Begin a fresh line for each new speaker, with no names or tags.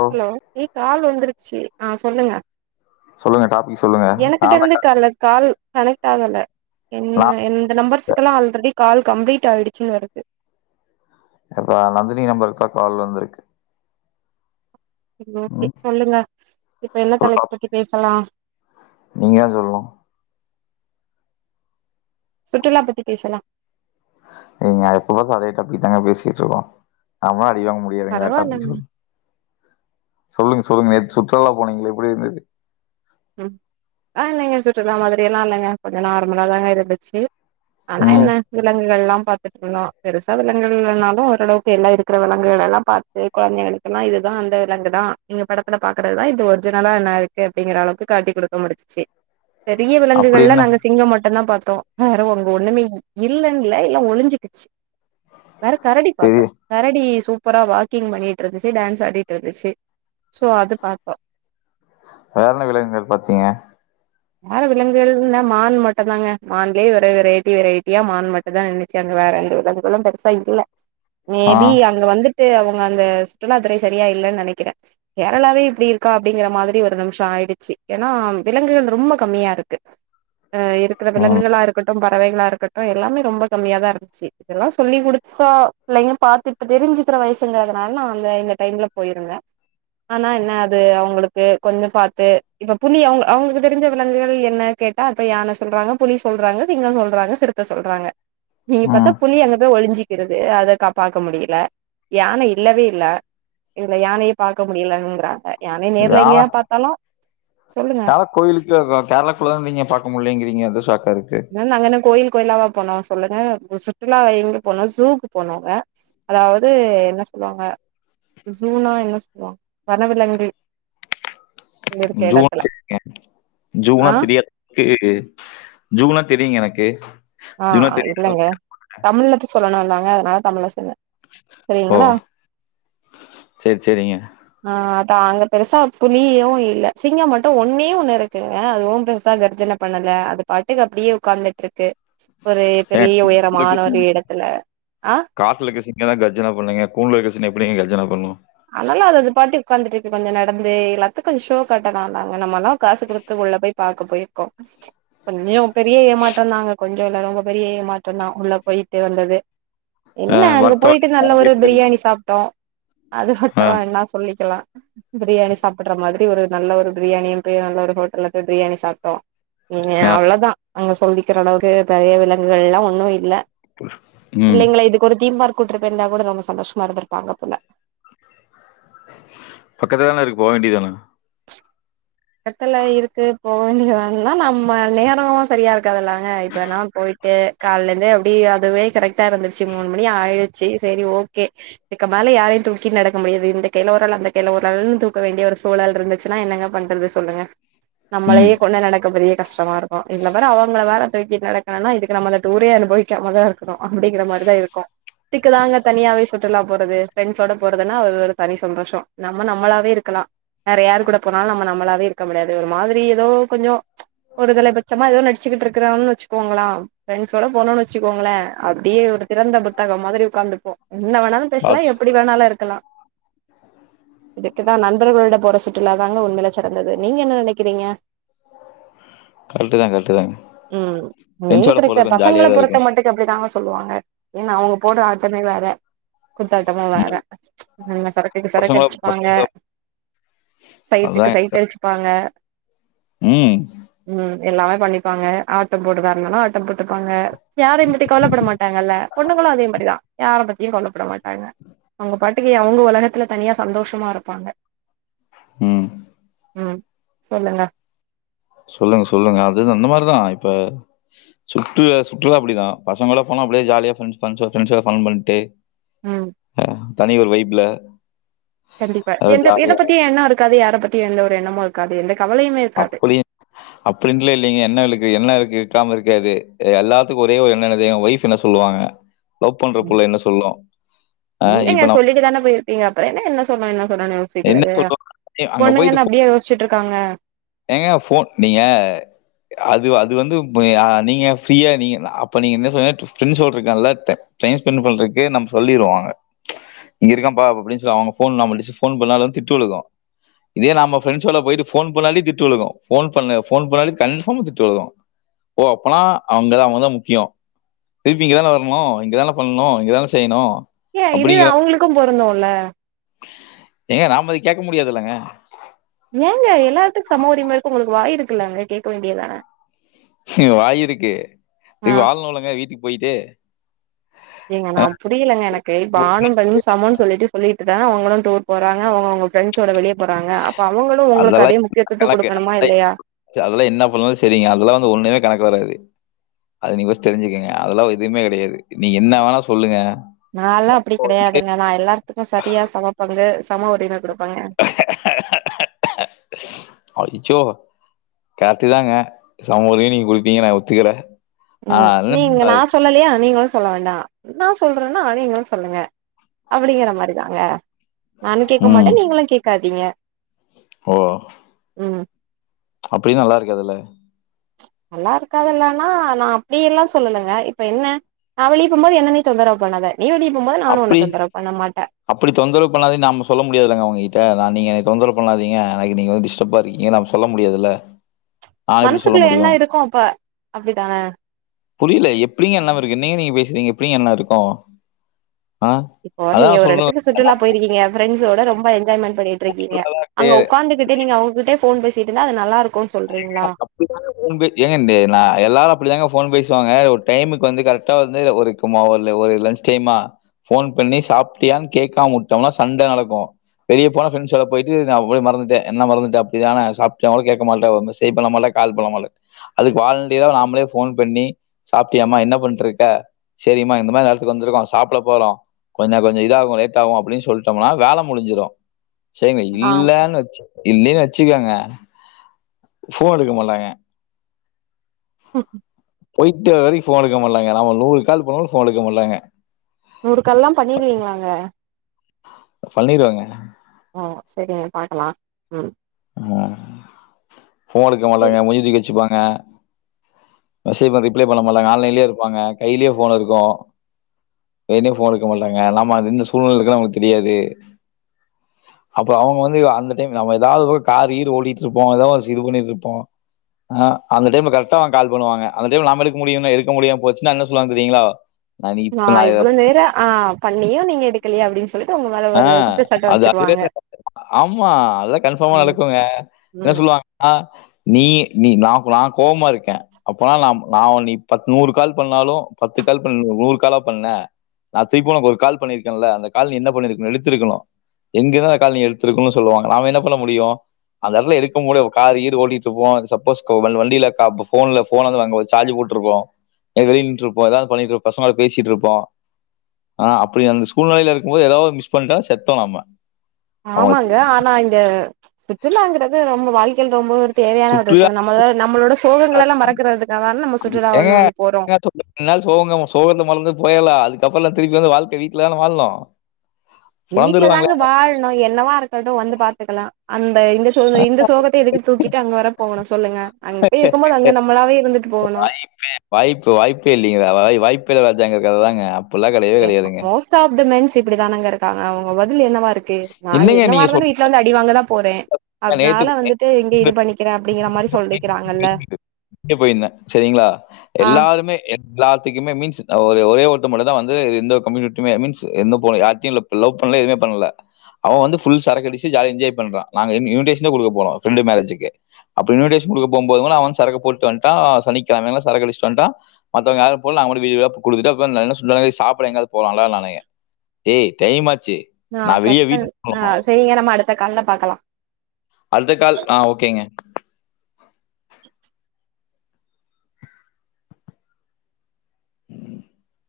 ஓ
hello நீ call வந்துருக் சீ ஆ சொல்லுங்க
சொல்லுங்க டாபிக் சொல்லுங்க
எனக்கிட்ட
நான் தான்
இருந்து
க
கால்ல கால் கணக் தேவை இல்ல என்
நான்
எந்த நம்பர்ஸ்கெல்லா ஆல்ரெடி கால் கம்ப்ளீட் ஆயிடுச்சுன் வருது
இப்ப நந்தினி நம்பருக்குதா கால் வந்துருக்கு
ஓகே சொல்லுங்க இப்ப என்ன தலைப்பு பத்தி பேசலா
நீங்கதா சொல்னு
சுற்றுலா பத்தி பேசலா
நீங்க எப்ப பாத்தாலு அதே டாபிக் தாங்க பேசிட்டு இருக்கோ ஆமர் ஐயோ முடியாதுங்க வேற டாபிக்
பரவாயில்லங்க
சொல்லு சொல்லுங்க சொல்லுங்க நேத்து சுற்றுலா போனீங்களே எப்டி இருந்துச்சு
ம் ஆ இல்லைங்க சுற்றுலா மாதிரி எல்லா இல்லங்க கொஞ்சோ நார்மலாதாங்க இருந்துச்சு ஆனா
ம்
என்ன விலங்குகள் எல்லாம் பாத்து இருந்தோ பெருசா விலங்குகள் இல்லனாலு ஓரளவுக்கு எல்லா இருக்குற விலங்குகள் எல்லா பாத்து கொழந்தைகளுக்கு எல்லா இதுதா அந்த விலங்குதா நீங்க படத்துல பாக்குறதுதா இது ஒரிஜினலா என்ன இருக்கு அப்டிங்குற அளவுக்கு காட்டி குடுக்க முடுச்சுச்சு பெரிய
அப்படி
விலங்குகள்ல
என்ன
நாங்க சிங்கம் மட்டுந்தா பாத் தோ வேற அங்க ஒண்ணுமே இல்லன்ல எல்லா ஒழிஞ்சுக்கிச்சு வேற கரடி பாத்தோ
பெரிய
கரடி சூ சூப்பரா வாக்கிங் பண்ணிட்டு இருந்துச்சு டேன்ஸ் ஆடிட்டு இருந்துச்சு சோ அது பாத்தோ
வேற என்ன விலங்கள் பாத்தீங்க
வேற விலங்குகள்னா மான் மட்டுந்தாங்க மான்லயே வேற வெரைட்டி வெரைட்டியா மான் மட்டுந்தா இருந்துச்சு அங்க வேற எந்த விலங்குகளும் பெருசா இல்ல
ஆ
மேபி அங்க வந்து அவங்க அந்த சுற்றுலாத்துறை சரியா இல்லைன்னு நினைக்கிறேன் கேரளாவே இப்படி இருக்கா அப்படிங்கிற மாதிரி ஒரு நிமிஷம் ஆயிடுச்சு ஏன்னா விலங்குகள் ரொம்ப கம்மியா இருக்கு அஹ இருக்கிற
ம்
விலங்குகளா இருக்கட்டும் பறவைகளா இருக்கட்டும் எல்லாமே ரொம்ப கம்மியாத தான் இருந்துச்சு இதெல்லாம் சொல்லி கொடுத்தா பிள்ளைங்க பாாரத்து இப்ப தெரிஞ்சுக்கிற வயசுங்கிறதுனால நான்ந்த இந்த டைம்ல போயிருந்தேன் ஆனா என்ன அது அவங்களுக்கு கொஞ்சம் பாரத்து இப்ப புலி அவங்களுக்கு தெரிஞ்ச விலங்குகள் என்ன கேட்டா இப்ப யான சொல்றாங்க புலி சொல்றாங்க சிங்கம் சொல்றாங்க சிறத்தை சொல்றாங்க நீங்க பத்தா
ம்
புலி அங்க போய் ஒழஞ்சு இது அதை கா பாக்க முடியல யானை இல்லவே இல்ல இல்ல யானையே பார்க்க முடியலங்கிறாங்க நானே நேரில்
யானை
எங்கேயா பார்த்தாலும் சொல்லுங்க
யானை கோயிலுக்கு கேரளாக்குள்ள தான் நீங்க பார்க முடியலேங்கிறீங்க அ
நாங்க என்ன அங்க கோயில் கோயிலாவா போனோம் சொல்லு சுற்றுலா எங்க போனோம் ஜூக்கு போனாங்க அதாவது என்ன சொல்லுவாங்க ஜூனா என்ன சொல்லுவாங்க வனவிலங்கு இருக்க எடத்துல
ஜூனா ஜூனா
ஆ
தெரியாதுக்கு ஜூகுனா தெரியூங்க எனக்கு
ஆஹ்
ஜூனா தெரியும்
இல்லைங்க தமிழ்லதத சொல்லணும்ல்லங்க நான் தமிழரசன்ங்க
ஓ சேரி சேரிங்க
ஆ அங்க பெருசா புலியூம் இல்ல சிங்கம் மட்டும் ஒன்னே ஒண்ணு இருக்குங்க அதுவும் பெருசா கர்ஜனனை பண்ணலை அது பாட்டுக்கு அப்படியே உட்கார்ந்துட்டு இருக்கு ஒரு
ஏன்
பெரிய உயரமான ஒரு இடத்துல ஆஹ்
இங்க தான் கஜான பண்ணீங்க போன எடத்துல எப்படிங்க கஜன பண்ணுவும்
அதலாம் இல்ல அது அது பாட்டுக்கு உட்காந்துட்டு இரு இப்போ கொஞ்சம் நடந்து எல்லாத்தையும் கொஞ்சம் ஷோ காட்டலாம்ந்தாங்க நம்மலாம் காசு கொடுத்து உள்ளே போய் பார்க்க போயிருக்கோம் கொஞ்சம் பெரிய ஏமாற்றம் தாங்க கொஞ்சம் இல்ல ரொம்ப பெரிய ஏமாற்றம் தான் உள்ள போயிட்டு வந்தது
ஆ
என்ன அங்க
வர்த்தவன்
போயிட்டு நல்ல ஒரு பிரியாணி சாப்பிட்டோம் அது
ஆ,
மட்டும் வேண்ணா சொல்லிக்கலாம் பிரியாணி சாப்பிடுற மாதிரி எப்டியும் ஒரு நல்ல ஒரு பிரியாணியும் போயி நல்ல ஒரு ஹோட்டல்ல போயி பிரியாணி சாப்பிட்டோம் உம் இங்க
ஆ,
அவ்ளோதான் அங்க சொல்லிக்கிற அளவுக்கு பெரிய விலங்குகள் எல்லாம் ஒன்னும் இல்லை
ம்.
பிள்ளைங்களே இதுக்கொரு தீம் பார்க் கூட்டிட்டு போய் இருந்தா கூட ரொம்ப சந்தோஷமா இருந்திருப்பாங்க போல
பக்கத்துல்ல தான இருக்கு போ வேண்டிதானே
பக்கல்ல இருக்கு போவேண்டிய தானென்னா நம்ம நேரமு சரியா இரு க்காதுல்லாங்க இப்ப நா போயி ட்டு கால்லந்தே அப்டி அதுவே கரெக்டா இருந்துச்சு மூணு மணி ஆயிடுச்சு சேரி ஓகே இதுக்கு மேல யாரையு தூக்கி நடக்க முடியாது இந்த கைல ஒரு ஆளு அந்த கைல ஒரு ஆளு தூக்க வேண்டிய ஒரு சூழல் இருந்துச்சுனா என்னங்க பண்றது சொல்லுங்க
ம்.
நம்மளயே கொன்ன நடக்க பெரிய கஷ்டமா இருக்கு இதுல வேற அவுங்கள வேற தூக்கிட் நடக்கனுனா இதுக்கு நம்ம டூரே அனுபவிக்காம தா இருக்கணு அப்புடிங்கிற மாரிதா இருக்கு இதுக்கு தாங்க தனியாவே சுற்றுலா போறது ஃப்ரண்ட்ஸோட போறதுனா அது ஒரு தனி சந்தோஷொ நம்ம நம்மளாவே இருக்கலா வேற யாரு கூட போனாலு நம்ம நம்மளாவே இரு க்க முடியாது ஒரு மாதிரி எதோ கொஞ்சொ ஒருதலைபட்சமா எதோ நடிச்சிகிட்ருக்கிறான் வச்சுக்கோங்களா ஃபிரண்ட்ஸோட போனோன் வச்சுக்கோங்களே அப்டியே ஒரு திறந்த புத்தகம் மாதிரி ஒக்காந்துப்போ என்ன வேணாலு பேசலா
பார்த்து
எப்டி வேணாலு இருக்கலா இதுக்குதா நண்பர்களோட போற சுற்றுலாதாங்க உண்மைல சிறந் தது நீங்க என்ன நெனைக்கிறீங்க?
கரெக்ட்டு தான், கரெக்ட்டு தாங்க.
ம் நீங்க
ஃப்ரெண்ட்ஸோட
கரக்ட
போறது கொஞ்சம் ஜாலியா
பசங்கள
தான்
பொறுத்த
இருக்கும்.
மட்டுக்கு அப்டிதாங்க சொல்லுவாங்க ஏன்னா அவுங்க போட்ற ஆட்டமே வேற குத்தாட்டமே வேற
ம்.
என்ன சரக்குக்கு
பசங்களோட
சரக்கடுச்சுப்பாங்க
பசங்களோட
சைட்டுக்கு சை
அதாங்க.
ப்பாங்க
ம்,
ம் எல்லாமே பண்ணிப்பாங்க ஆட்டம் போடுவாங்கனா ஆட்டம் போட்டுப்பாங்க யாரையு பத்தி கவலப்பட மாட்டாங்கல்ல பொண்ணுங்களு அதே மாரி தா யாரபத் தயு கவலப்பட மாட்டாங்க அவுங்க பாட்டுக்கு அவுங்க ஒலகத்துல தனியா சந்தோஷமா இருப்பாங்க
ம்
ம் சொல்லுங்க
சொல்லுங்க சொல்லுங்க அதுது அந்த மாரிதா இப்ப சுட்டு சுற்றுலா அப்புடிதா பசங்களா போனா அப்டியே ஜாலியா ஃப்ரெண்ட்ஸ் ஃப்ரெண்ட்ஸோ ஃப்ரெண்ட்ஸோட ஃபன் பண்ட்டு
ம்
தனி ஒரு வைப்ல
கண்டிப்பா
அது
எந்த எத
ஜாலியா
பத்தியு எண்ணொ இருக்காது யார பத் தியு ஒரு எண்ணமு இருக்காது எந்த கவலையுமே இருக்காது
அப்புடியெ அப்டின்லெ இல்லெங்க என்ன விழுக்கு என்ன இருக்கு க்காம இருக்காது எல்லாத்துக்கு ஒரே ஒரு எண்ண என்ன தெரிமா ஒய்ஃப் என்ன சொல்லுவாங்க லவ் பண்ற புள்ள என்ன சொல்லு ஆ
என்னங்க
இப்ப நம்
சொல்லிட்டு தானே போயிருப்பீங்க அப்பறொ என்ன என்ன சொன்னா என்ன சொன்னோன
என்ன
யோசிக்கிறது
சொல்லுவாங்க ஏ அங்க போயிட்டு
பொண்ணுங்கன்னு
ஃபோ
அப்டியே யோசுச்சுட்ரு க்காங்க
ஏங்க ஃபோன் நீங்க அது வ அது வந்து யா நீங்க ஃப்ரீயா நீங்க அப்ப நீங்க என்ன சொன்ன ஃப்ரெண்ட்ஸோட இருக்கான்லத்தெ டைம் ஸபென் பண்றக்கு நம்ம சொல்லிருவோங்க இங்க இருக்காம்பா அப அப்டின் சொலி அவுங்க ஃபோன் நம்ம டிஸிஸ் ஃபோன் பண்ணாதன் திட்டு விழுகு இதே நாம்ம ஃப்ரெண்ட்ஸோட போயிட்டு ஃபோன் பண்ணாட்டி தி சொல்லுனு ஃபோன் பண்ண ஃபோன் பண்ணாலு கன்ஃபாம் திட்டுழுகு ஓ அப்பன்னா அவுங்கதா அவுங்கதா முக்கியமோ திருப்பி இங்கதான வர்னு இங்கதான பண்ணு இங்கதான செய்னு
ஏ இதுவே அவங்களுக்கு பொருந்து ல்ல
ஏங்க நாம அத கேக்க முடியாதுலங்க
ஏங்க எல்லாத்துக் சம உரிம இருக்கு உங்களுக்கு வாய் இருக்குலங்க கேக்க வேண்டியதான
வாயிருக்கு
ஆ
இப்ப வாழணுலங்க வீட்டுக் போயிட்டு
ஏங்க நா
ஆ,
புரிலங்க எனக்கு இப்ப ஆணும் பெண்ணு சமோன் சொல்லிட்டு சொல்லி ட்டுதா அவங்களு டூர் போறாங்க அவங்க அவங்க ஃப்ரெண்ஸ்ஸோட வெளிய போறாங்க அப்ப அவங்களு
[inaudible]
உங்களுக்கு
அதெல்லா
அதே முக்கியத்துவத்த குடுக்கணுமா இல்லையா
என்ன பண்ணாலு செரிங்க அதெல்லா வந்து ஒண்ணுமே கணக்கு வராது அது நீங் ஃபஸ்ட் தெருஞ்சுக்கங்க அதெல்லா எதுமே கெடையாது நீ என்ன வேணா சொல்லுங்க
நாலா அப்டி கெடையாதுங்க நா எல்லாத்துக்கு சரியா சமப்பங்க சமா வரைனா கூடோ ப
ச்சோ கரெட்டு தாங்க சம உரிம நீங்க குடுப்பீங்கன் நா ஒத்துக்குற
ம் நீங்க நா சொல்லலியா நீங்க வந்துஸ் சொல்ல வேண்டா நா சொல்றன்னா அதே நீங்களு சொல்லுங்க அப்டிங்குற மாரிதாங்க நானு கேக்க
ம்
மாட்ட நீங்களு கேக்காதீங்க
ஓ
ம்
அப்டி நல்லாருக்காதுல
நல்லா இருக்காதுல்லானா நா அப்டி எல்லா சொல்லலங்க இப்ப என்ன நா வெளிய போம் போது என்ன நீ தொந்ரவு பண்ணாத நீ வெளிய போம்போது நானு உன்ன
அப்டி
தொந்தரவு பண்ண மாட்டே
அப்டி தொந்தரவு பண்ணாதின் நாம சொல்ல முடியாதுங்க அவுங்ககிட்ட நா நீங்க தொந்தரவு பண்ணாதீங்க எனக்கு நீங்க வந்து டிஸ்டப் ஆ இருக்கீங்க நம்ம சொல்ல முடியாதுல்ல நான் எப்படி சொல்ல
மனசுக்குள்ள என்ன
முடியும்?
இருக்கோ அப்ப அப்டிதான
புரியில எப்டிங்க என்னாம இருக்கு என்னங்க நீங்க பேசுறீங்க எப்டிங்க என்ன இருக்கு
இப்போ நீங்க ஒரு எடத்துக்கு சுற்றுலா போயிருக்கீங்க ஃப்ரெண்ஸ்ஸோட ரொம்ப என்ஜாய் மெண்ட் பண்ணிட்டு இருக்கீங்க அங்க உக்காந்துகிட்டே நீங்க அவங்ககிட்ட ஃபோன் பேசிட்டு இருந்தா அது நல்லாருக்
[inaudible] ஏங்க இந்து நா எல்லாரு அப்டித்தாங்க ஃபோன் பேஸ் சாப்டாங்க ஒரு டைமுக்கு வந்து கரெக்டா வந்து ஒருக்கு மோ ஒரு லன்ச் டைமா ஃபோன் பண்ணி சாப்டியான் கேக்காம உட்டோனா சண்ட நடக்கு வெளிய போனா ஃப்ரெண்ஸ்ஸோட போயிட்டு நா அவளையே மறந்துட்ட என்ன மறந்துட்ட அப்டிதான சாப்டியானு கூட கேக்க மாட் மெசேஜ் பண்ண முடில கால் பண்ண முடில அதுக்கு வாலண்டிய நாமளே போன் பண்ணி சாப்பிட்டியாம என்ன பண்ட்டு இருக்க சரிம்மா இந்த மாரி நேரத்துக்கு வந்து இருக்கோம் சாப்பிட போறோம் கொஞ்சம் கொஞ்சம் இதாகும் லேட் ஆகும் அப்படின்னு சொல்லிட்டோம்னா வேல முடிஞ்சிடும் சரிங்க
ஆ
இல்லன்னு வச்சி இல்லன்னு வச்சுக்கோங்க போன் எடுக்கமாட்டாங்க
[inaudible]
போயிட்டு வர வரைக்கும் போன் எடுக்க முடிலங்க நம்ம நூறு கால் போண்ணாலும் போன் எடுக்க முடிலங்க
நூறு கால்லாம் பண்ணிருவீங்களாங்க
பண்ணிருவேங்க
ஆ செரிங்க பாக்கலாம்
ஆ போன் எடுக்க மாட்டாங்க மூஞ்ச தூக்கி வச்சுப்பாங் ஆ மெஸ்ஸேஜ் பாத்து ரிப்ளே பன்ன மாட்டாங்க ஆன்லைன்லே இருப்பாங்க கைலே ஃபோனு இருக்கும் வேனே ஃபோன் எடுக்க மாட்டாங்க நம்ம இந்த சூல்நிலயில இருக்கோனு அவங்களுக்கு தெரியாது அப்புறம் அவுங்க வந்து அந்த டைம் அவங்க எதாவது காரு கீரு ஓடிட்டு இருப்போம் எதா ஒரு இது பண்ணிட்டு இருப்போம் ஆ அந்த டைம் கரெட்டா அவங்க கால் பண்ணுவாங்க அந்த டைம் நாம எடுக்க முடியும்னு எடுக்க முடியாம போச்சின்னா என்ன சொல்லுவாங்கனு தெரியீங்களா
நான் இவ்ளோ நேர ஆ பண்ணியும் நீங்க எடுக்கலையா அப்படின்னு சொல்லிட்டு உங்க மேல
ஆ
ஒரு குற்றச்சாட்ட
அது அதுவே
வச்சிருவாங்க
ஆமா அதல்லாம் கன்ஃபார்மா
ம்
நடக்குங்க என்ன
ம்
சொல்லுவாங்கா ஆ நீ நீ நான் நா கோவமா இருக்கேன் அப்பனா நா நா ஒன்னி பத் நூறு கால் பண்ணாலும் பத்து கால் பண் நூறு காலா பண்ண நான் திருப்பிம் ஒனக்கு ஒரு கால் பண்ணிருக்கேன் இல்ல அந்த கால் நீ என்ன பண்ணிரு எடுத்து இருக்கணும் எங்க தான் ஒரு கால் நீ எடுத்துருக்கணும் சொல்லுவாங்க நம்ம என்ன பண்ண முடியும் அந்த எடத்துல எடுக்க முடியா கார் கீறு ஓட்டிட்டு இருப்போம் சப்போஸ் கோ வ வண்டில க போ போன்ல போன அந்த அங்க ஒரு சார்ஜ் போட்டு இருப்போம் எங்க வெளில நின்னுட்டு இருப்போம் எதா பண்ணிட்டு இருப்போம் பசங்க கூட பேசிட்டு இருப்போம். ஆனா அப்படி அந்த சூழ்நிலைல இருக்கும் மோது எதா ஒரு மிஸ் பண்ட்டா செத்தோ நாம்ம
ஆமாங்க ஆனா இந்த சுற்றுலாங்கிறது ரொம்ப வாழ் க்கைல ரொம்ப ஒரு தேவையான ஒரு
சுற்றி
விஷயம் நம்மள நம்மளோட சோகங்களலாம் மறக்கறதுக்காக தான நம்ம சுற்றுலா
ஏங்க
ஒண்ணு ஒண்ணு போறோம்
ஏங்க சொல்லு ரெண்டு கப்பலல்லாம் திருப்பி வந்து வாழ்க்க வீட்லதான வாழணும்
வீட்ல
பொழந்துருவாங்களே
தாங்க வாழணும் எல்ல நவா இரு றது வந்து பாத்துக்கலாம் அந்த இந்த சோ இந்த சோகத்தை எதுக்கு தூக்கிட்டு அங்க வர போகணும் சொல்லுங்க அங்க போயி இருக்கும்போது அங்க நம்மளாவே இருந்துட்டு போகணும்
பிராஜாங்க கததாங்க அப்
மோஸ்ட் ஆஃப் த மென்ஸ் இப்படித்தானங்க இருக்காங்க அவுங் ஓ பதில் என்னவா இருக்கு நான்
என்னங்க
என்னவா
நீங்க
இருந்தாலும் வீட்ல வந்து அடி வாங்கதான் போறேன்
சொல்றீங்க நேத்து
அதனால வந்துட்டு இங்க இது பண்ணிக்கிறேன் அப்படிங்கிற மாரி சொல்லிக்கிறாங்க இல்ல
வெளிய போயிருந்தேன்.
ஆ
கிலாத்துக்குமே மீன்ஸ் நா ஒரே ஒரே ஒருத்த மட்டுதான் வந்து எந்த கம்யூனிட்டியுமே மீன்ஸ் எந்த போனு யார்ட்டையும் இல்ல லவ் பண்ணல எதுமே பண்ணல அவ வந்து ஃபுல் சரக்கடுச்சு ஜாலியா என்ஜாய் பண்றா நாங்க இன்விடேஷனே குடுக்க போரோ ஃபரண்டு மேரேஜ்கு அப்போ இன்விடேஷன் குடுக்க போகும்போதும் அவ சரக்க போட்டு வந்டான் ஆ சனிக்கிழமையு சரக்கடுச்சுட்டு வந்டா மத்தவங்க யாரு போல நாங்க மட்டு வீடு வீடா குடுத்துட்டு அப்றோ என்ன சொன்னே சாப்ட எங்காச் போல நல்லா நினைன் ஏ டைம் ஆச் சி நான் வெளிய
பல் ஆ செரிங்க நம்ம அடுத் அ கண்ண பாக்கலா
அடுத்த கால் ஆ ஓகேங்க உம் [inaudible]